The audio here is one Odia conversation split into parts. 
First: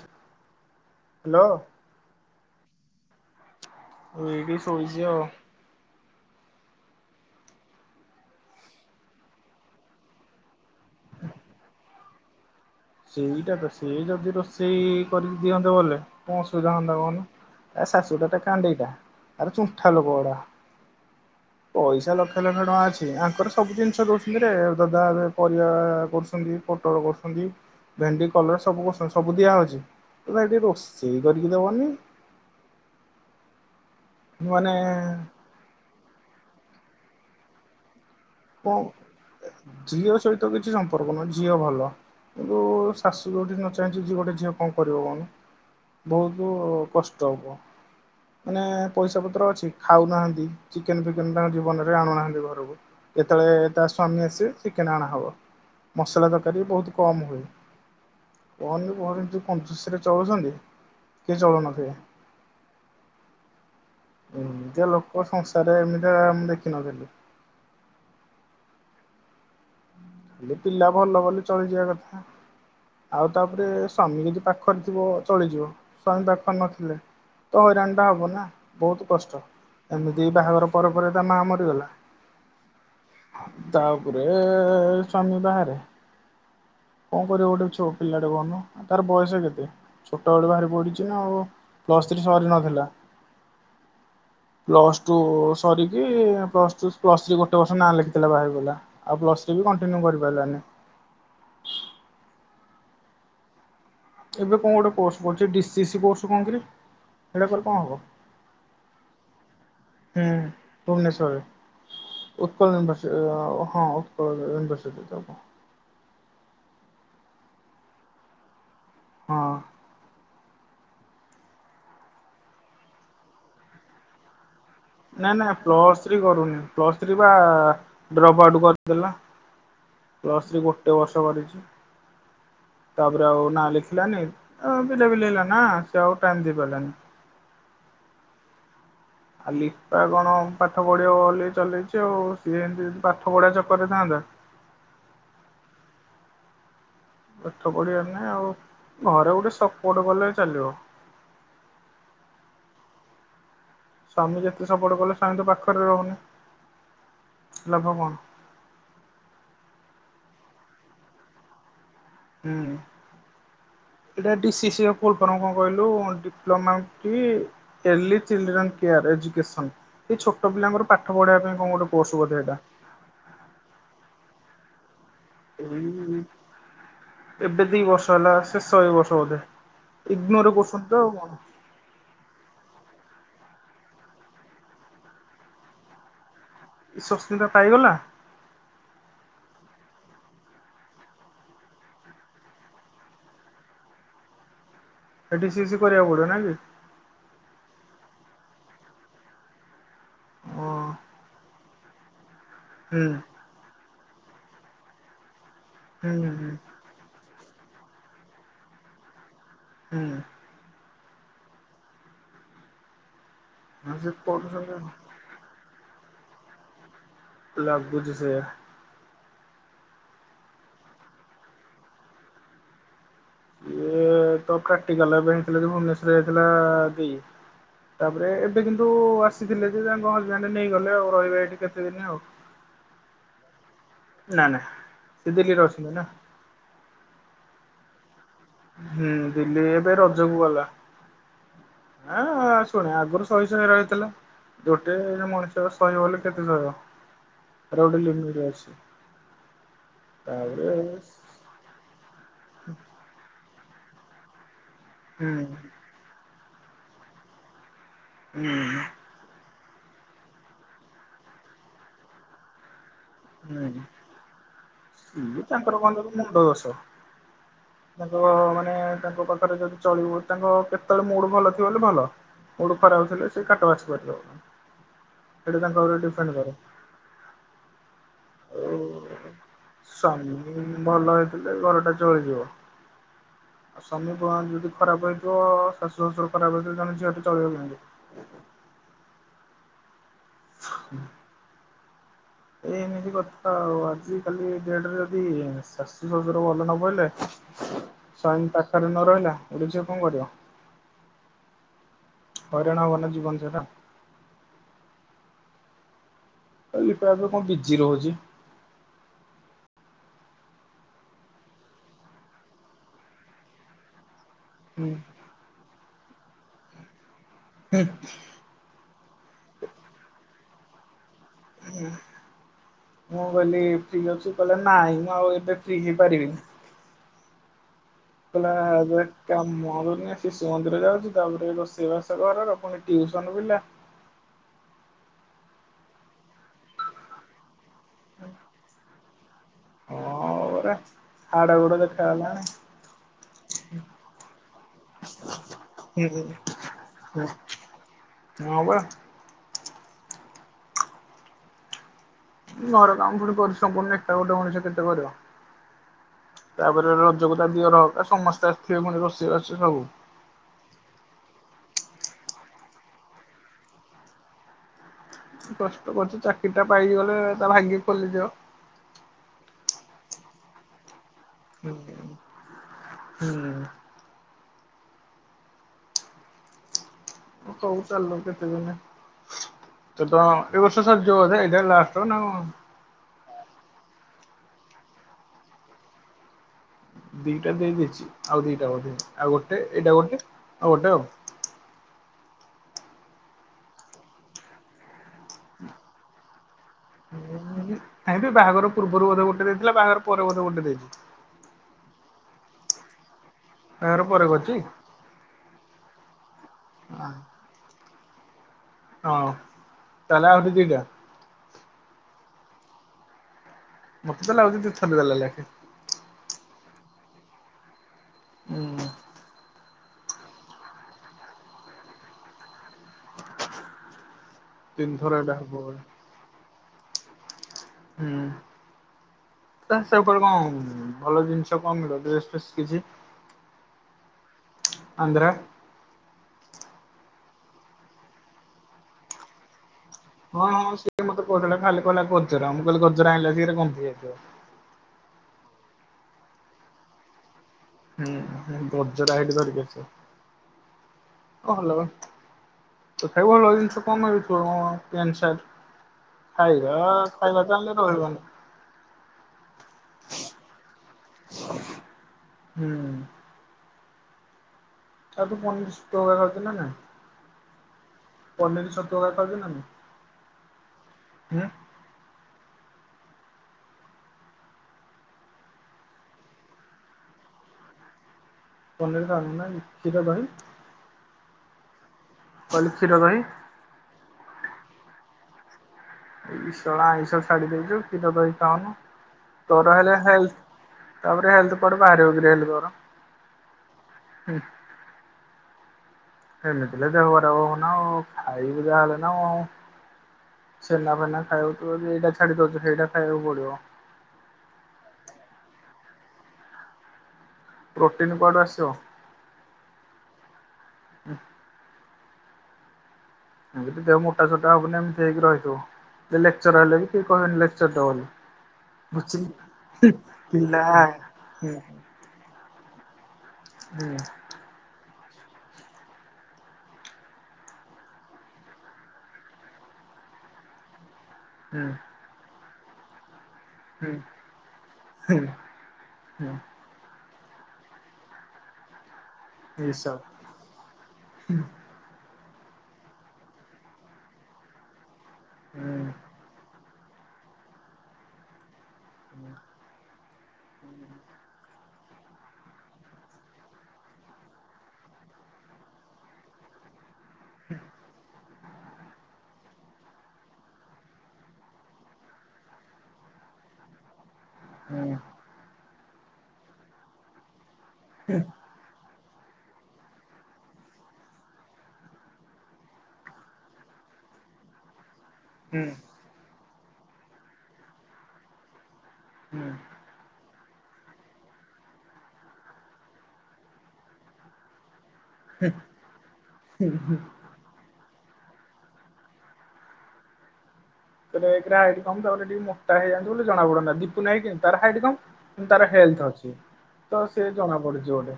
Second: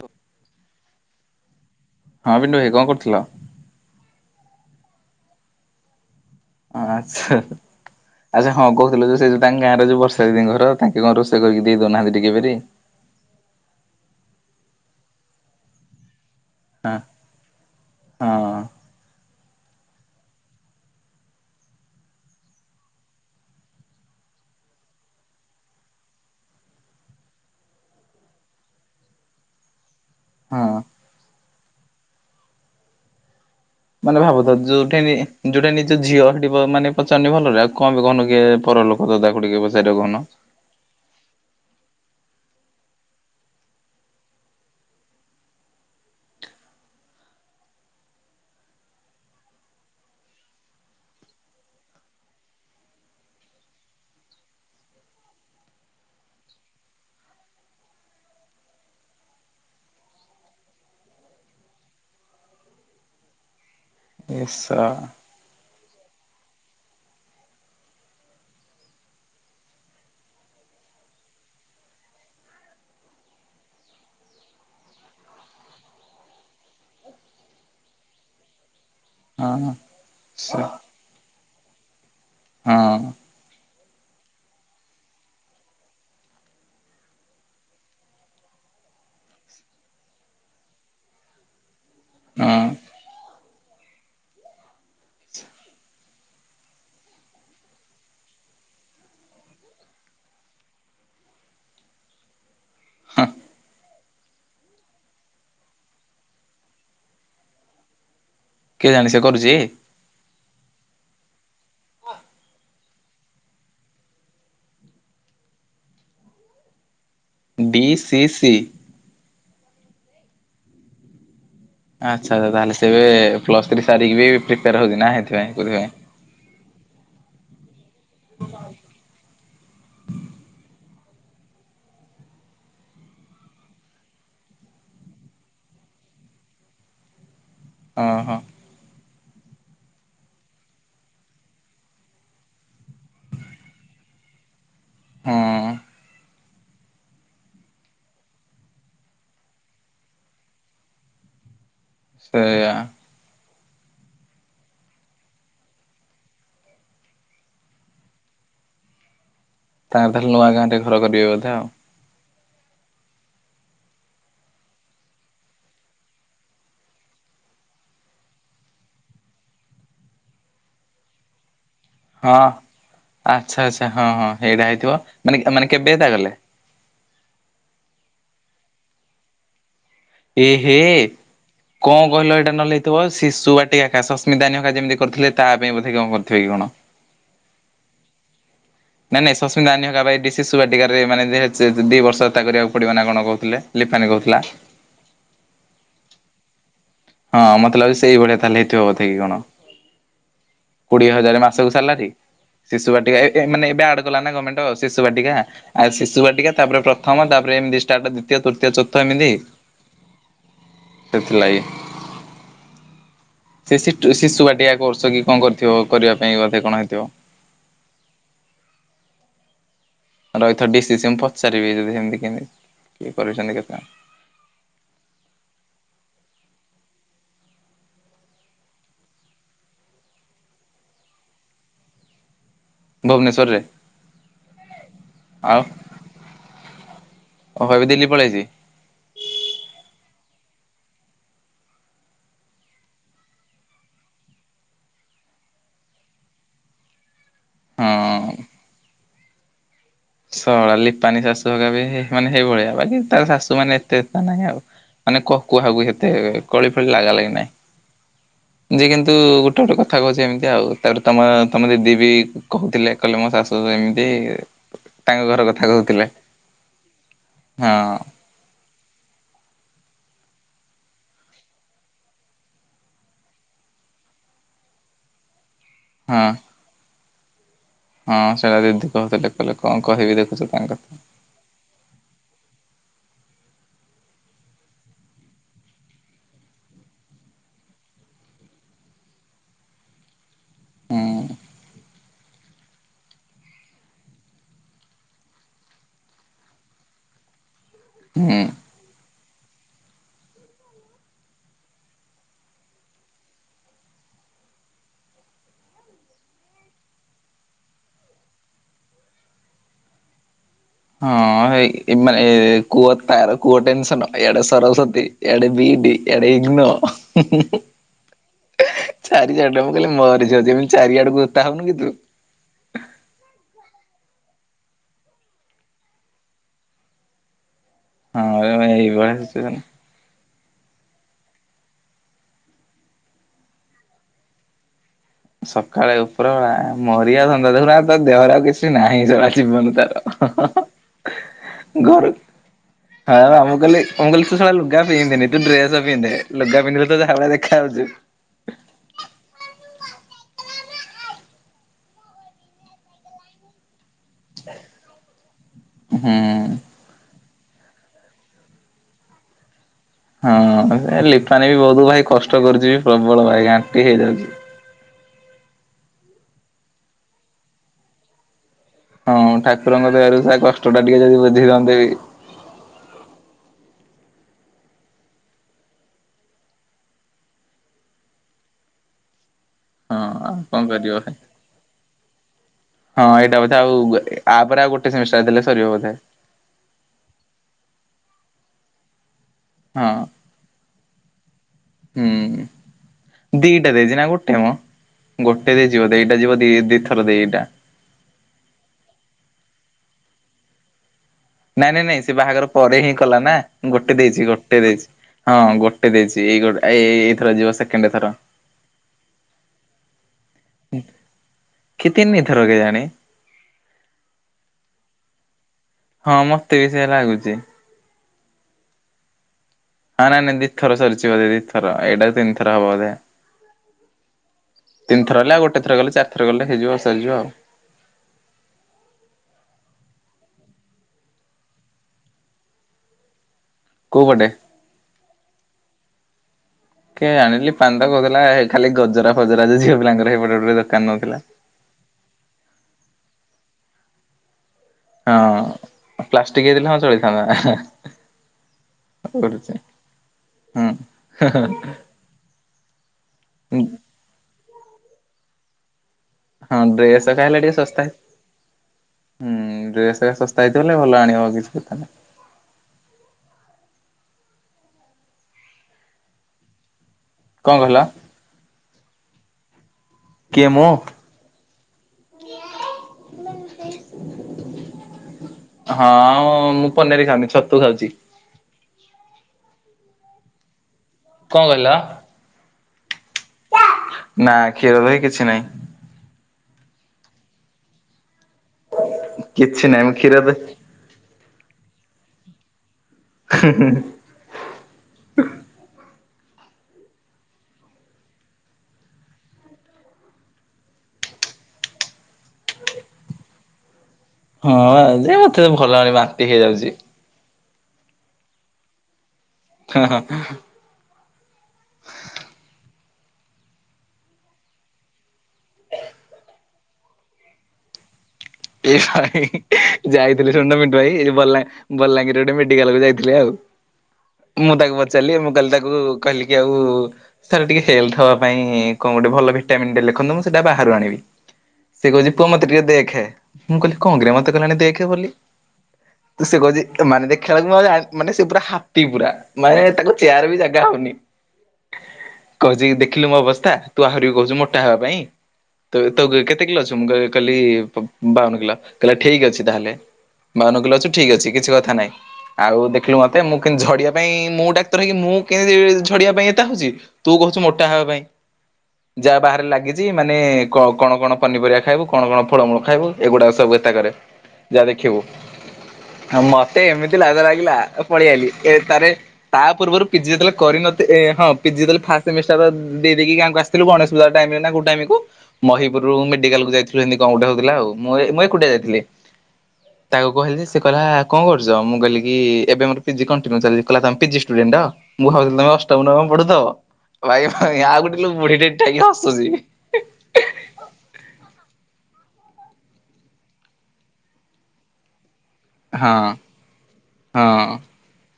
ହ୍ୟାଲୋ! ହଁ, ପିଣ୍ଟୁ ଭାଇ କଣ କରୁଥିଲ? ଆଉ ଏଇଟି ସୋଇଛି ଆଉ ଆଚ୍ଛା! ଆଚ୍ଛା! ହ କହୁଥିଲ ଯେ ସେ ଯଉ ତାଙ୍କ ଗାଁରେ ଯୋଉ ବର୍ଷା ଦିଦିଙ୍କ ଘର ତାଙ୍କେ କଣ ରୋଷେଇ କରିକି ଦେଇ ଦଉନାହାନ୍ତି ଟିକେ କରି। ସେଇଟା ତ ସେ ଯଦି ରୋଷେଇ କରିକି ଦିଅନ୍ତେ ଭଲେର କଣ ଅସୁବିଧା ହଁ ହୁଅନ୍ତା କହୁନୁ ତା ଶାଶୁ ଟା ହଁ ତ କାଣ୍ଡେଇଟା ଭାରି ଶୁଣ୍ଠା ଲୋକଗୁଡା। [inaudible] ପଇସା ଲକ୍ଷ ଲକ୍ଷ ଟଙ୍କା ଅଛି। ଆଙ୍କର ସବୁ ଜିନିଷ ଦଉଛନ୍ତି ଯେ ଦାଦା ଏବେ ପରିବା କରୁଛନ୍ତି। ପୋଟଳ କରୁଛନ୍ତି। ଭେଣ୍ଡି କଲରା ସବୁ ପସନ୍ଦ ସବୁ ଦିଆହଉଛି। ତମେ ହଁ। ଏଠି ରୋଷେଇ କରିକି ଦବନି। ମାନେ ଭାବୁଥା ଯୋଉଠା ଯୋଉଟା ନିଜ ଝିଅ ହେବ ମାନେ ପଚାରୁନି ଭଲରେ ଆଉ [unintelligible] କିଏ ପରଲୋକ ତଦାକୁ ଟିକେ ପସାର କହୁନ ତୁ କିଛି ନବ କରୁନୁଁ ଝିଅ ଭଲ। କିନ୍ତୁ ଶାଶୁ ଯୋଉଠି ନ ଚାହିଁଛି ଯେ ଗୋଟେ ଝିଅ କଣ କରିବ କହୁନୁ। ବହୁତ କଷ୍ଟ ହେବ। ମାନେ ପଇସା ପତ୍ର ଅଛି। ଖାଉନାହାନ୍ତି ଚିକେନ ଫିକେନ ତାଙ୍କ ଜୀବନରେ ଆଣୁନାହାନ୍ତି ଘରକୁ। ଯେତେବେଳେ ତା ସ୍ଵାମୀ ଆସିବେ, ଚିକେନ ଅଣାହେବ। ମସଲା ତରକାରୀ ବହୁତ କମ ହୁଏ। କୁହନି କୁହନି ଯୋଉ କଂଜୂସୁରେ ଚଳୁଛନ୍ତି। କିଏ ଚଳୁନଥିବେ। ଏ ଶା ଏମିତିଆ ଲୋକ ସଂସାରରେ ଏମିତିଆ ମୁଁ ଦେଖିନଥିଲି। ହେଲେ ପିଲା ଭଲ ବୋଲି ଚଳିଯିବା କଥା। ଆଉ ତାପରେ ସ୍ଵାମୀ ଯଦି ପାଖରେ ଥିବ ଚଳିଯିବ। ସ୍ୱାମୀ ପାଖରେ ନଥିଲେ ତ ହଇରାଣ ଟା ହବ ନା। ବହୁତ କଷ୍ଟ ହଁ ଏମିତି ଶା ବାହାଘର ପରେ ପରେ ତା ମା ମରିଗଲା। ହଁ ତାପରେ ସ୍ୱାମୀ ବାହାରେ। କଣ କରିବ ଗୋଟେ ଛୁଅ ପିଲାଟେ କହୁନ ତାର ବୟସ କେତେ? ଛୋଟ ବେଳୁ ବାହାରେ ପଢ଼ିଛି ନା ଆଉ ପ୍ଲସ ଥ୍ରୀ ସରି ହଁ ନଥିଲା। ପ୍ଲସ ଟୁ ସରିକି ପ୍ଲସ ଟୁ ପ୍ଲସ ଥ୍ରୀ ଗୋଟେ ବର୍ଷ ନାଁ ଲେଖିଥିଲା ବାହା ହେଇଗଲା। ଆଉ ପ୍ଲସ ଥ୍ରୀ ବି କଣ୍ଟିନ୍ୟୁ କରିପାରିଲାନି। ହଁ ଏବେ କଣ ଗୋଟେ କୋର୍ସ କରଚି ଡି ସି ସି କୋର୍ସ କଣ କିରେ। ସେଇଡ଼ାକଲେ କଣ ହେବ? କେଜାଣି ସେ କରୁଚି? ହୁଁ ଭୂବନେଶ୍ୱରରେ। ଉତ୍କଳ ଇନଭରସିଟି ହଁ ଉତ୍କଳ ଇନଭରସିଟି ତ ଆଉ କଣ। B C C. ହଁ ଆଚ୍ଛା! ତାହେଲେ ସେ ଏବେ ପ୍ଲସ୍ ଥ୍ରୀ ସାରିକି ବି ପ୍ରିପାଏୟର ହଉଛନ୍ତି। ନା ନା ପ୍ଲସ ଥ୍ରୀ କରୁନି ପ୍ଲସ୍ ଥ୍ରୀ ବା ଡ୍ରପ୍ ଆଉଟ୍ କରିଦେଲା। ପ୍ଲସ ଥ୍ରୀ ଗୋଟେ ବର୍ଷ ବଢିଚି। ତାପରେ ଆଉ ନାଁ ଲେଖିଲାନେଇଁ ଆଁ ପିଲା ପିଲି ହେଲା ନା ସେ ଆଉ ଟାଇମ୍ ଦେଇ ପାଇଲାନି। ହଁ ହଁ। ଆ ଲିପା କଣ ପାଠ ପଢ଼ିବ ବଲି ଚଲେଇଚି ଆଉ ସିଏ ଏମତି ଯଦି ପାଠ ପଢ଼ିବା ଚକରରେ ଥାଆନ୍ତା ହୁଁ। ପାଠ ପଢ଼ିବାର ନାଇଁ ଆଉ ଘରେ ଗୋଟେ ସପୋର୍ଟ କଲେ ଚାଲିବ। ସେଇଆ। ସ୍ୱାମୀ ଯେତେ ସପୋର୍ଟ କଲେ ସ୍ୱାମୀ ତ ପାଖରେ ରହୁନି ଲାଭ କଣ? ତାଙ୍କର ତାହାଲେ ନୂଆ ଗାଁ ରେ ଘର କରିବେ ବୋଧେ ଆଉ? ହୁଁ ହୁଁ। ଏଇଟା ଡି ସିି ସିି ର ଫୁଲ୍ଲଫର୍ମ କଣ କହିଲୁ ଡିପ୍ଲମା କି? ଏଲି ଚିଲଡ୍ରେନ୍ କେୟାର ଏଜୁକେସନ ଏଇ ଛୋଟ ପିଲାଙ୍କର ପାଠ ପଢ଼ିବା ପାଇଁ କଣ ଗୋଟେ କୋର୍ସ ହଁ ବୋଧେ ଏଇଟା। ଆଚ୍ଛା ଆଚ୍ଛା ହଁ ହଁ ହେଇଟା ହେଇଥିବ। ମାନେ ମାନେ କେବେ ଏଟା ଏଇ କଲେ ଏବେ ଦି ବର୍ଷ ହେଲା ଶେଷ ଏ ବର୍ଷ ବୋଧେ। ଇଗ୍ନୋର ଏହେ କରୁଛନ୍ତି ତ ଆଉ କଣ। କଣ କହିଲ ଏଇଟା ନହେଲେ ହେଇଥିବ ଶିଶୁ ବାଟୀକା କା ସସ୍ମିତା ନାନୀ ହରିକା ଯେମତି କରିଥିଲେ ତା ପାଇଁ ବୋଧ କଣ କରିଥିବେ କି କଣ? ଏ ଶସ୍ମିତା ପାଇଗଲା? ନାଇଁ ନାଇଁ ଶସ୍ମିତା ନାନୀ ହକା ପା ଏଇଠି ଡି ଶିଶୁ ବାଟିକାରେ ମାନେ ଯେହତୁ ସିଏ ଦି ବର୍ଷ ହେତା କରିବାକୁ ପଡ଼ିବ ନା କଣ କହୁଥିଲେ। ଲିପି ନାନି କହୁଥିଲା ଥାଟି ସିକସି କରିବାକୁ ପଡ଼ି ବ ନା କି? ହଁ ମତେ ଲାଗୁଚି ସେଇଭଳିଆ ତାହେଲେ ହେଇଥିବବୋଧେ କି କଣ ଓ କୋଡ଼ିଏ ହଜାରେ ମା ସବୁ ସାଲା ଠିକ୍‍ ଶିଶୁ ହୁଁ ବାଟିକା ଏ ଏ ମାନେ ଏବେ ଆଡ଼ କଲା ନା ଗମେଣ୍ଟ ଶିଶୁ ବାଟିକା। ଆଉ ହୁଁ ଶିଶୁ ହୁଁ ବାଟିକା ତାପରେ ପ୍ରଥମ ତାପରେ ଏମିତି ଷ୍ଟାର୍ଟ ଦ୍ଵିତୀୟ ତୃତୀୟ ଚତୁର୍ଥ ଏମିତି? ହୁଁ। ସେଥିଲାଗି ସେ ଶିଟୁ ଶିଶୁ କରୁଛନ୍ତି ବାଟିକା ଆଉ। କରୁଚ କି କଣ କରିଥିବ କରିବା ପାଇଁ ବୋଧେ କଣ ହେଇଥିବ। ଲାଗୁଚି ସେୟା। ରଇଥ ଡି ସି ସି ମୁଁ ପଚାରିବି ଯଦି ହେମତି କମତି କି କରିଚନ୍ତି ଇଏ ତ ପ୍ରାକ୍ଟିକାଲ ପାଇଁ ହେଇଥିଲା ଯେ ଭୁବନେଶ୍ୱର ଯାଇଥିଲା ଦେଇ। ତାପରେ ଏବେ କିନ୍ତୁ ଆସିଥିଲେ ଯେ ତାଙ୍କ ହଜବ୍ୟାଣ୍ଡ ନେଇଗଲେ ଆଉ ରହିବେ ହେଠି କେତେଦିନି ଆଉ। ଭୁବନେଶ୍ୱରରେ। ନାଁ ନାଁ ସେ ଦିଲ୍ଲୀରେ ଅଛନ୍ତି ନା। କଣ କହିବି ଦିଲ୍ଲୀ ପଳେଇଚି? ହୁଁ ଦିଲ୍ଲୀ ଏବେ ରଜକୁ ଗଲା। ଆଁ ଆଁ ଶୁଣେ ଆଗରୁ ଶହି ଶହି କା ରହିଥିଲା। ଗୋଟେ ମଣିଷ ସହିବ ବୋଲେ କେତେ ସହିବ? ତାର ଗୋଟେ ହଁ। ଲିମିଟି ଅଛି। ତାପରେ ଶଳା ହୁଁ ଲିପାନୀ ଶାଶୁ ଘକାବି ବି ହେ ମାନେ ହେଇଭଳିଆ ବାକି ତାର ଶାଶୁ ମାନେ ଏତେ ଏତା ନାହିଁ ଆଉ। ମାନେ କ କୁହାକୁହି ହେତେ ହେବେ କଳି ଫଳି ଲାଗା ଲାଗି ନାହିଁ ଯେ ହୁଁ କିନ୍ତ ତୁ ଗୋଟେ ଗୋଟେ କଥା କହୁଚି ଏମିତି ଆଉ ତାପରେ ତମ ତମ ଦିଦି ବି କହୁଥିଲେ କହିଲେ ମୋ ଶାଶୁ ଏମିତି ତାଙ୍କ ଘର କିଏ କଥା ତାଙ୍କର କଣ କହୁଥିଲେ ତାକୁ ମୁଣ୍ଡଦୋଷ ହଁ ତ ମାନେ ତାଙ୍କ ପାଖରେ ଯଦି ଚଳିବୁ ତାଙ୍କ କେତବଳେ ମୁଡ଼ ଭଲ ଥିବ ବୋଲି ଭଲ। ମୁଡ଼ ଖରାପ ହଉଥିଲେ ସେ କାଟ ବାଛି ପରିବ ସେଠି ହେଟା ତାଙ୍କ ଉପରେ ହଁ। ଫିଫେଣ୍ଡ କର। ହଁ ସେଇଆ ଦିଦି କହୁଥିଲେ କଣ କହିବି ଦେଖୁଚ ତାଙ୍କ କଥା। ହେଲେ, ଘରଟା ଜଳିଯିବ ଆଉ ସ୍ୱାମୀ କଣ ଯେମିତି ଖରାପ ହେଇଥିବ, ଶାଶୁ ଶ୍ୱଶୁର ଖରାପ ହେଇଥିବ ଜଣେ ଝିଅ ଟି ଚଳିବ କେମିତି? [unintelligible] [inaudible] ହୁଁ ଏଇ ଏମିତି କଥା ଆଉ ଆଜି କାଲି ଡେଟରେ ଯଦି ଶାଶୁ ଶଶୁର ଭଲ ନ ପଇଲେ [inaudible] ହୁଁ। ସ୍ୱାମୀ ପାଖରେ ନ ରହିଲା, ଗୋଟେ ଝିଅ କଣ କରିବ? ହଇରାଣ ହବ ନା ଜୀବନ ସାରା [unintelligible] କଣ ବିଜି ରହୁଛି। ହଁ, ହେଇ ମାନେ କୁଅ ତାର କୁଅ ଟେନସନ ଏଇଆଡେ ହୁଁ ସରସ୍ଵତୀ ଏଆଡେ ବିଇଡି, ଏଆଡ଼େ ଇଗ୍ନ ହୁଁ ହୁଁ- ଇ, ଚାରି ଆଡ଼, ମୁଁ କହିଲ ମରିଯିବ ଯେମିତି ଚାରିଆଡକୁ ଓତା ହଉନୁ କି ତୁ। ହୁଁ- [inaudible] ମୁଁ କହିଲି ଫ୍ରି ଅଛି, କହିଲେ ନାଇଁ ମୁଁ ଆଉ ଏବେ ଫ୍ରି ହେଇପାରିବିନି ହଁ ଏଇଭଳିଆ [unintelligible] ଶିଶୁ ସିଚୁଏସନ। ମନ୍ଦିର ଯାଉଚି, ତାପରେ ରୋଷେଇବାସ ଘରର, ପୁଣି ଟିଉସନ ପିଲା। ସକାଳେ ଉପର ବେଳା, ମରିବା [unintelligible] ତ ଦେହର ଆଉ କିଛି ନାହିଁ ଜ ଜିବନୀ ତାର ହଁ ହଁ-ହଁ-ହଁ ପରା ହାଡ, ଗୁଡ -ଦେଖା ଗଲାଣି। ହଁ, ମୁଁ କଇଲି, ମୁଁ କିଲି ତୁ ଶଳା ଲୁଗା ପିନ୍ଧିନି, ତୁ ଡ୍ରେସ ପିନ୍ଧେ, ଲୁାଗା ପିନ୍ଧିଲେ ତ ଯାହା ଭଳିଆ ଦେଖା ଯାଉଚୁ ହଁ ବା। ଘର କାମ ପୁଣି, ପରିଶ୍ରମ ପଡୁନି, ଏକା ଗୋଟେ ମଣିଷ କେତେ କରିବ। ହୁଁ ତାପରେ ରଜକୁ, ତା ଦିଅରହକା ସମସ୍ତେ ଆସିଥିବେ ପୁଣି ରଷେଇବାସ ସବୁ ହଁ ଲିଫାନୀ ବି ବହୁତ ଭାଇ କଷ୍ଟ କରୁଚି, ପ୍ରବଳ ଭାଇ ଘାଣ୍ଟି ହେଇଯାଉଚି କଷ୍ଟ କରୁଚି, ଚାକିରି ଟା ପାଇଗଲେ, ତା ଭାଗ୍ୟ ଖୋଲିଯିବ ହଁ ଠାକୁରଙ୍କ ଦୟାରୁ ସେ କଷ୍ଟ ଟା ଟିକେ ଯଦି ବୁଝି ଦଅନ୍ତି ବି [inaudible] ହୁଁ ହଉ, ଚାଲୁ କେତେ ଦିନ [inaudible] ଏ ହଁ ତ, ଆଉ କଣ ଏ ବର୍ଷ କରିବ ଭାଇ। ଚାଲିଚି ବୋଧେ, ଏଇଟା ଲାଷ୍ଟ ନଁ ହଁ, ଏଇଟା ବୋଧେ ଆଉ, ଆପରେ ଆଉ ଗୋଟେ ସେମିଷ୍ଟଟାର ଦେଲେ ସରିବ ବୋଧେ ଦିଟା ଦେଇଦେଇଚି, ଆଉ ଦିଟା ବଧେ, ଆଉ ଗୋଟେ, ହଁ ଏଇଟା ଗୋଟେ, ଆଉ ଗୋଟେ ଆଉ ହୁଁ ଦିଟା ଦେଇଚି ନା, ଗୋଟେ ମ, ଗୋଟେ ଦେଇଚି ବୋଧେ ଏଇଟା ଯିବ ଦି ଦିଥର ଦିଇଟା। ହାଇଁବେ, ବାହାଘର ପୂର୍ବରୁ ବଧେ ଗୋଟେ ଦେଇଥିଲା, ବାହାଘର ପରେ ବୋଧେ ଗୋଟେ ଦେଇଚି। ନାଇଁ, ନାଇଁ, ନାଇଁ ସେ ବାହାଘର ପରେ ହିଁ କଲା ନାଁ, ଗୋଟେ ବାହାଘର ପରେ ଦେଇଚି କରିଛି ଗୋଟେ ଦେଇଚି। ହଁ ଗୋଟେ ଦେଇଚି, ଏଇଗଟ ଏଇ ଏଇଥର ଯିବ ସେକେଣ୍ଡ ଥର। ହଁ - [inaudible] ତାହେଲେ ଆହୁରି ଦିଟା। କି ତିନିଥର କେଜାଣି। ମତେ ତ ଲାଗୁଚି, ଦିଥର ଦେଲେ ଲଖେ। ହଁ ମତେ ବି ସେୟା ଲାଗୁଚି। ଉଁ--ହୁ ହଁ ନାଇଁ, ନାଇଁ ଦିଥର ସରିଛି ବୋଧେ, ଦିଥର ଏଟା ତିନି ଥର ହବ ବୋଧେ। ତିନି ଥର ତିନିଥର ହେଲେ, ଏଇଟା ଆଉ ହବ ଗୋଟେଥର ବୋଧେ ଗଲେ, ଚାର ଥର ଗଲେ ହେଇଯିବ ସରିଯିବ ଆଉ। ହୁଁ ତା ସେ ଉପରେ କଣ, ଭଲ ଜିନିଷ କଣ ମିଳିବ ଡ୍ରେସ୍ ଫେସ୍ କିଛି। କଉ ପଟେ। ଆନ୍ଦ୍ର। କେ ଆଣିଲି ପାନ୍ଦ କହୁଥିଲା ଖାଲି ଗଜରା ଫଜରା ଝିଅ ପିଲାଙ୍କର। ହେପଟେ ହଁ ଗୋଟେ ହଁ ଦୋକାନ ସିଏ ନଉଥିଲା। ମତେ କହୁଥିଲା ଖାଲି କହିଲା ଗଜରା ମୁଁ କହିଲି ଗଜରା ଆଣିଲ ସିଏଟ ଗନ୍ଧେଇ ଯାଇଥିବ। ହଁ ପ୍ଲାଷ୍ଟିକ ହେଇଥିଲେ ହଁ ଚଳିଥାନ୍ତା। ହୁଁ ଗଜରା ହେଟି କରୁଛି ଧରିକି ଆସିବ। ହୁଁ କଣ ହେଲା ଲୋ ତଥାବି ଭଲ ଜିନିଷ କଣ ନେବି ପ୍ୟାଣ୍ଟ ସାର୍ଟ। ହଁ ଖାଇବା ଡ୍ରେସ ଏକା ହେଲେ ଖାଇବା ଟିକେ ତ ଆଣିଲେ ଶସ୍ତା ରହିବନି। ହୁଁ ଡ୍ରେସେ ଶସ୍ତା ହେଇଥିଲେ ଭଲ ଆଣିବ। କିଛି କଥା ନାହିଁ। ହୁଁ। [unintelligible] କଣ କହିଲ? ପନୀର ଛତୁ ହେଲା ଖାଉଛ ନା ନାହିଁ? କିଏ ମୁଁ? ହଁ ଆଉ ମୁଁ ପନିରି ଖାଉନି ଛତୁ ଖାଉଛି। ପନିରି ଖାଉନୁ ନାକି କ୍ଷୀର ଦହି? କଣ କହିଲ? କହିଲି କ୍ଷୀର ଦହି? ନା କ୍ଷୀର ଦହି କିଛି ନାହିଁ। ସଳା ଆଇଁଷ ଛାଡି ଦେଇଛୁ କ୍ଷୀର ଦହି ଖାଉନୁ କିଛି ତୋର ନାହିଁ ମୁଁ ହେଲେ କ୍ଷୀର ହେଲ ଦହି ତାପରେ ହେଲଥ କୁଆଡେ଼ ବାହାରିବ କିରେ ହେଲେ ତୋର। ହଁ ହଁ। ହୁଁ। ଏମିତିଥିଲେ ଦେହଖରାବ ହେବ ନା ଖାଇବୁ ଯାହେଲେ ନା। ଛେନା ଫେନା ଖାଇବ ତୁ ଏଇଟା ଛାଡ଼ିଦଉଛୁ ସେଇଟା ଖାଇକୁ ପଡିବ। ହଁ ଯେ ମତେ ତ ଭଲ ଭ ବାନ୍ତି ହେଇଯାଉଛି। ପ୍ରୋଟିନ୍ କୁଆଡୁ ଆସିବ। ହଁ ହଁ। ହ। ଏମିତି ଦେହ ମୋଟା ସୋଟା ହେବନୀ ଏମିତି ହେଇକି ରହିଥିବ ଲେକ୍ଚର ହେଲେ ବି କେହି କହିବନି ଲେକ୍ଚର୍ ଟେ ବୋଲି। ଏଇ ଭାଇ ବୁଝିଲୁ। ଯାଇଥିଲି ଶୁଣୁନୁ ପିଲା ପିଣ୍ଟୁ ଭାଇ ଏଇ ବଲା ହୁଁ ବଲାଙ୍ଗୀର ଗୋଟେ ମେଡିକାଲ କୁ ଯାଇଥିଲି ଆଉ। ହୁଁ। ମୁଁ ତାକୁ ପଚାରିଲି ମୁଁ କହିଲି ତାକୁ କହିଲି କି ଆଉ। ସାର୍ ଟିକେ ହେଲଥ ହବା ପାଇଁ କଣ ଗୋଟେ ଭଲ ଭିଟାମିନଟେ ଲେଖନ୍ତୁ ମୁଁ ସେଇଟା ବାହାରୁ ଆଣିବି। ହୁଁ ସେ କହୁଛି ପୁଅ ମତେ ଟିକେ ଦେଖେ ମୁଁ କହିଲି କଣ ହୁଁ କିରେ ମତେ କହିଲାଣି ଦେଖେ ବୋଲି ହୁଁ ତୁ ହୁଁ ସେ କହୁଛି ମାନେ ଦେଖିବା ବେଳକୁ ମାନେ ସେ ପୁରା ହାତୀ ପୁରା। ମାନେ ତାଙ୍କ ନିଶା ଚେୟାର ବି ଜାଗା ହଉନି। କହୁଛି ଦେଖିଲୁ ମୋ ଅବସ୍ଥା ତୁ ଆହୁରି ବି କହୁଛୁ ମୋଟା ହେବା ପାଇଁ। ହୁଁ ତୁ ତ କେତେ କିଲୋ ଅଛୁ ମୁ କଲି ବାଉନ କିଲ। କହିଲା ଠିକ ଅଛି ତାହେଲେ ବାଉନୁକିଲ ଅଛୁ ଠିକ ଅଛି କିଛି କଥା ନାଇଁ। ଆଉ ଦେଖିଲୁ ମତେ ମୁଁ କେମତି ଝଡିବା ପାଇଁ ମୁଁ ଡାକ୍ତର ହେଇକି ମୁଁ କେମିତି ଝଡିବା ପାଇଁ ଏତା ହଉଛି। ତୁ କହୁଛୁ ମୋଟା ହେବା ପାଇଁ ଯାହା ବାହାରେ ଲାଗି ମାନେ କଣ କଣ ପନିପରିବା ଖାଇବୁ କଣ କଣ ଫଳମୂଳ ଖାଇବୁ ଏଗୁଡାକ ସବୁ ଏତା କରେ। ଯା ହୁଁ ଦେଖିବୁ ମତେ ଏମିତି ଲାଜ ଲାଗିଲା ପଳେଇଆଲି ଏ ତାରେ ତା ପୂର୍ବରୁ ପିଜି ଯେତେବେଳେ କରିନ ଏ ହଁ ପିଜି ଯେତେବେଳେ ଫାଷ୍ଟ ସେମିଷ୍ଟାର ଦେଇଦେଇକି ଗାଁକୁ ଆସି ଥିଲୁ ଗଣେଶ ପୂଜା ଟାଇମରେ ନା କଉ ଟାଇମକୁ। ହୁଁ ମହିପୁରରୁ ମେଡିକାଲକୁ ଯାଇଥିଲୁ ଏମତି କଣ ଗୋଟେ ହଉଥିଲା ଆଉ ମୁଁ ମୁଁ ଏକୁଟିଆ ଯାଇଥିଲି। ହୁଁ ତାକୁ କହିଲି ଜେ ସେ କହିଲା କଣ କରୁଛ ମୁଁ କହିଲିକି ଏବେ ମୋର ପିଜି କଣ୍ଟିନ୍ୟୁ ଚାଲିଚି କଇଲା ତମେ ପିଜି ସ୍ଟୁଡେଣ୍ଟ? ମୁଁ ଭାବୁଥିଲି ତମେ ଅଷ୍ଟମ ନବମ ପଢୁଥବ ଭାଇ ଆଉ ଗୋଟେ ବୁଢୀଟେ ଥାଇକି ହସୁଛି। କହିଲି ଏକେରେ ହାଇଟ କମ ତାପରେ ଟିକେ ମୋଟା ହେଇଯାନ୍ତୁ ବୋଲି ଜଣା ପଡନ୍ତା ଦୀପୁନାହାଇ କେନ୍ତି ତାର ହାଇଟ୍ କମ୍। ତାର ହଁ ହେଲ୍ଥ ଅଛି ତ ସି ହଁ। ଜଣା ପଡୁଛି ଗୋଟେ।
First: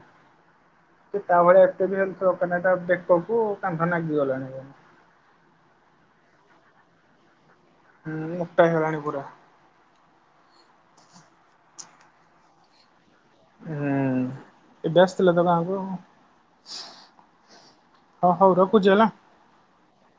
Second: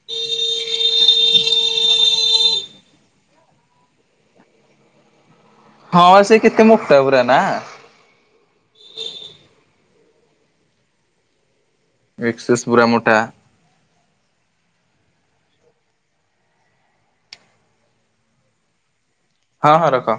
ଜେ ତା ଭଳିଆ ଏତେ ବି ହେଲଥ ଦରକାର ନାହିଁ ତା ବେକକୁ କାନ୍ଧ ନାଗି ଗଲାଣି। ହଁ ସେ କେତେ ମୁଟା ପୁରା ନାଁ? ହୁଁ ମୁଟା ହେଇଗଲାଣି ପୁରା। ଏକ୍ସେସ୍ ପୁରା ମୋଟା। ଏଁ ଏବେ ଆସିଥିଲା ତ ଗାଁକୁ ଆଉ। ହଁ ହଉ ରଖୁଛି ହେଲା। ହଁ ହଁ ରଖ।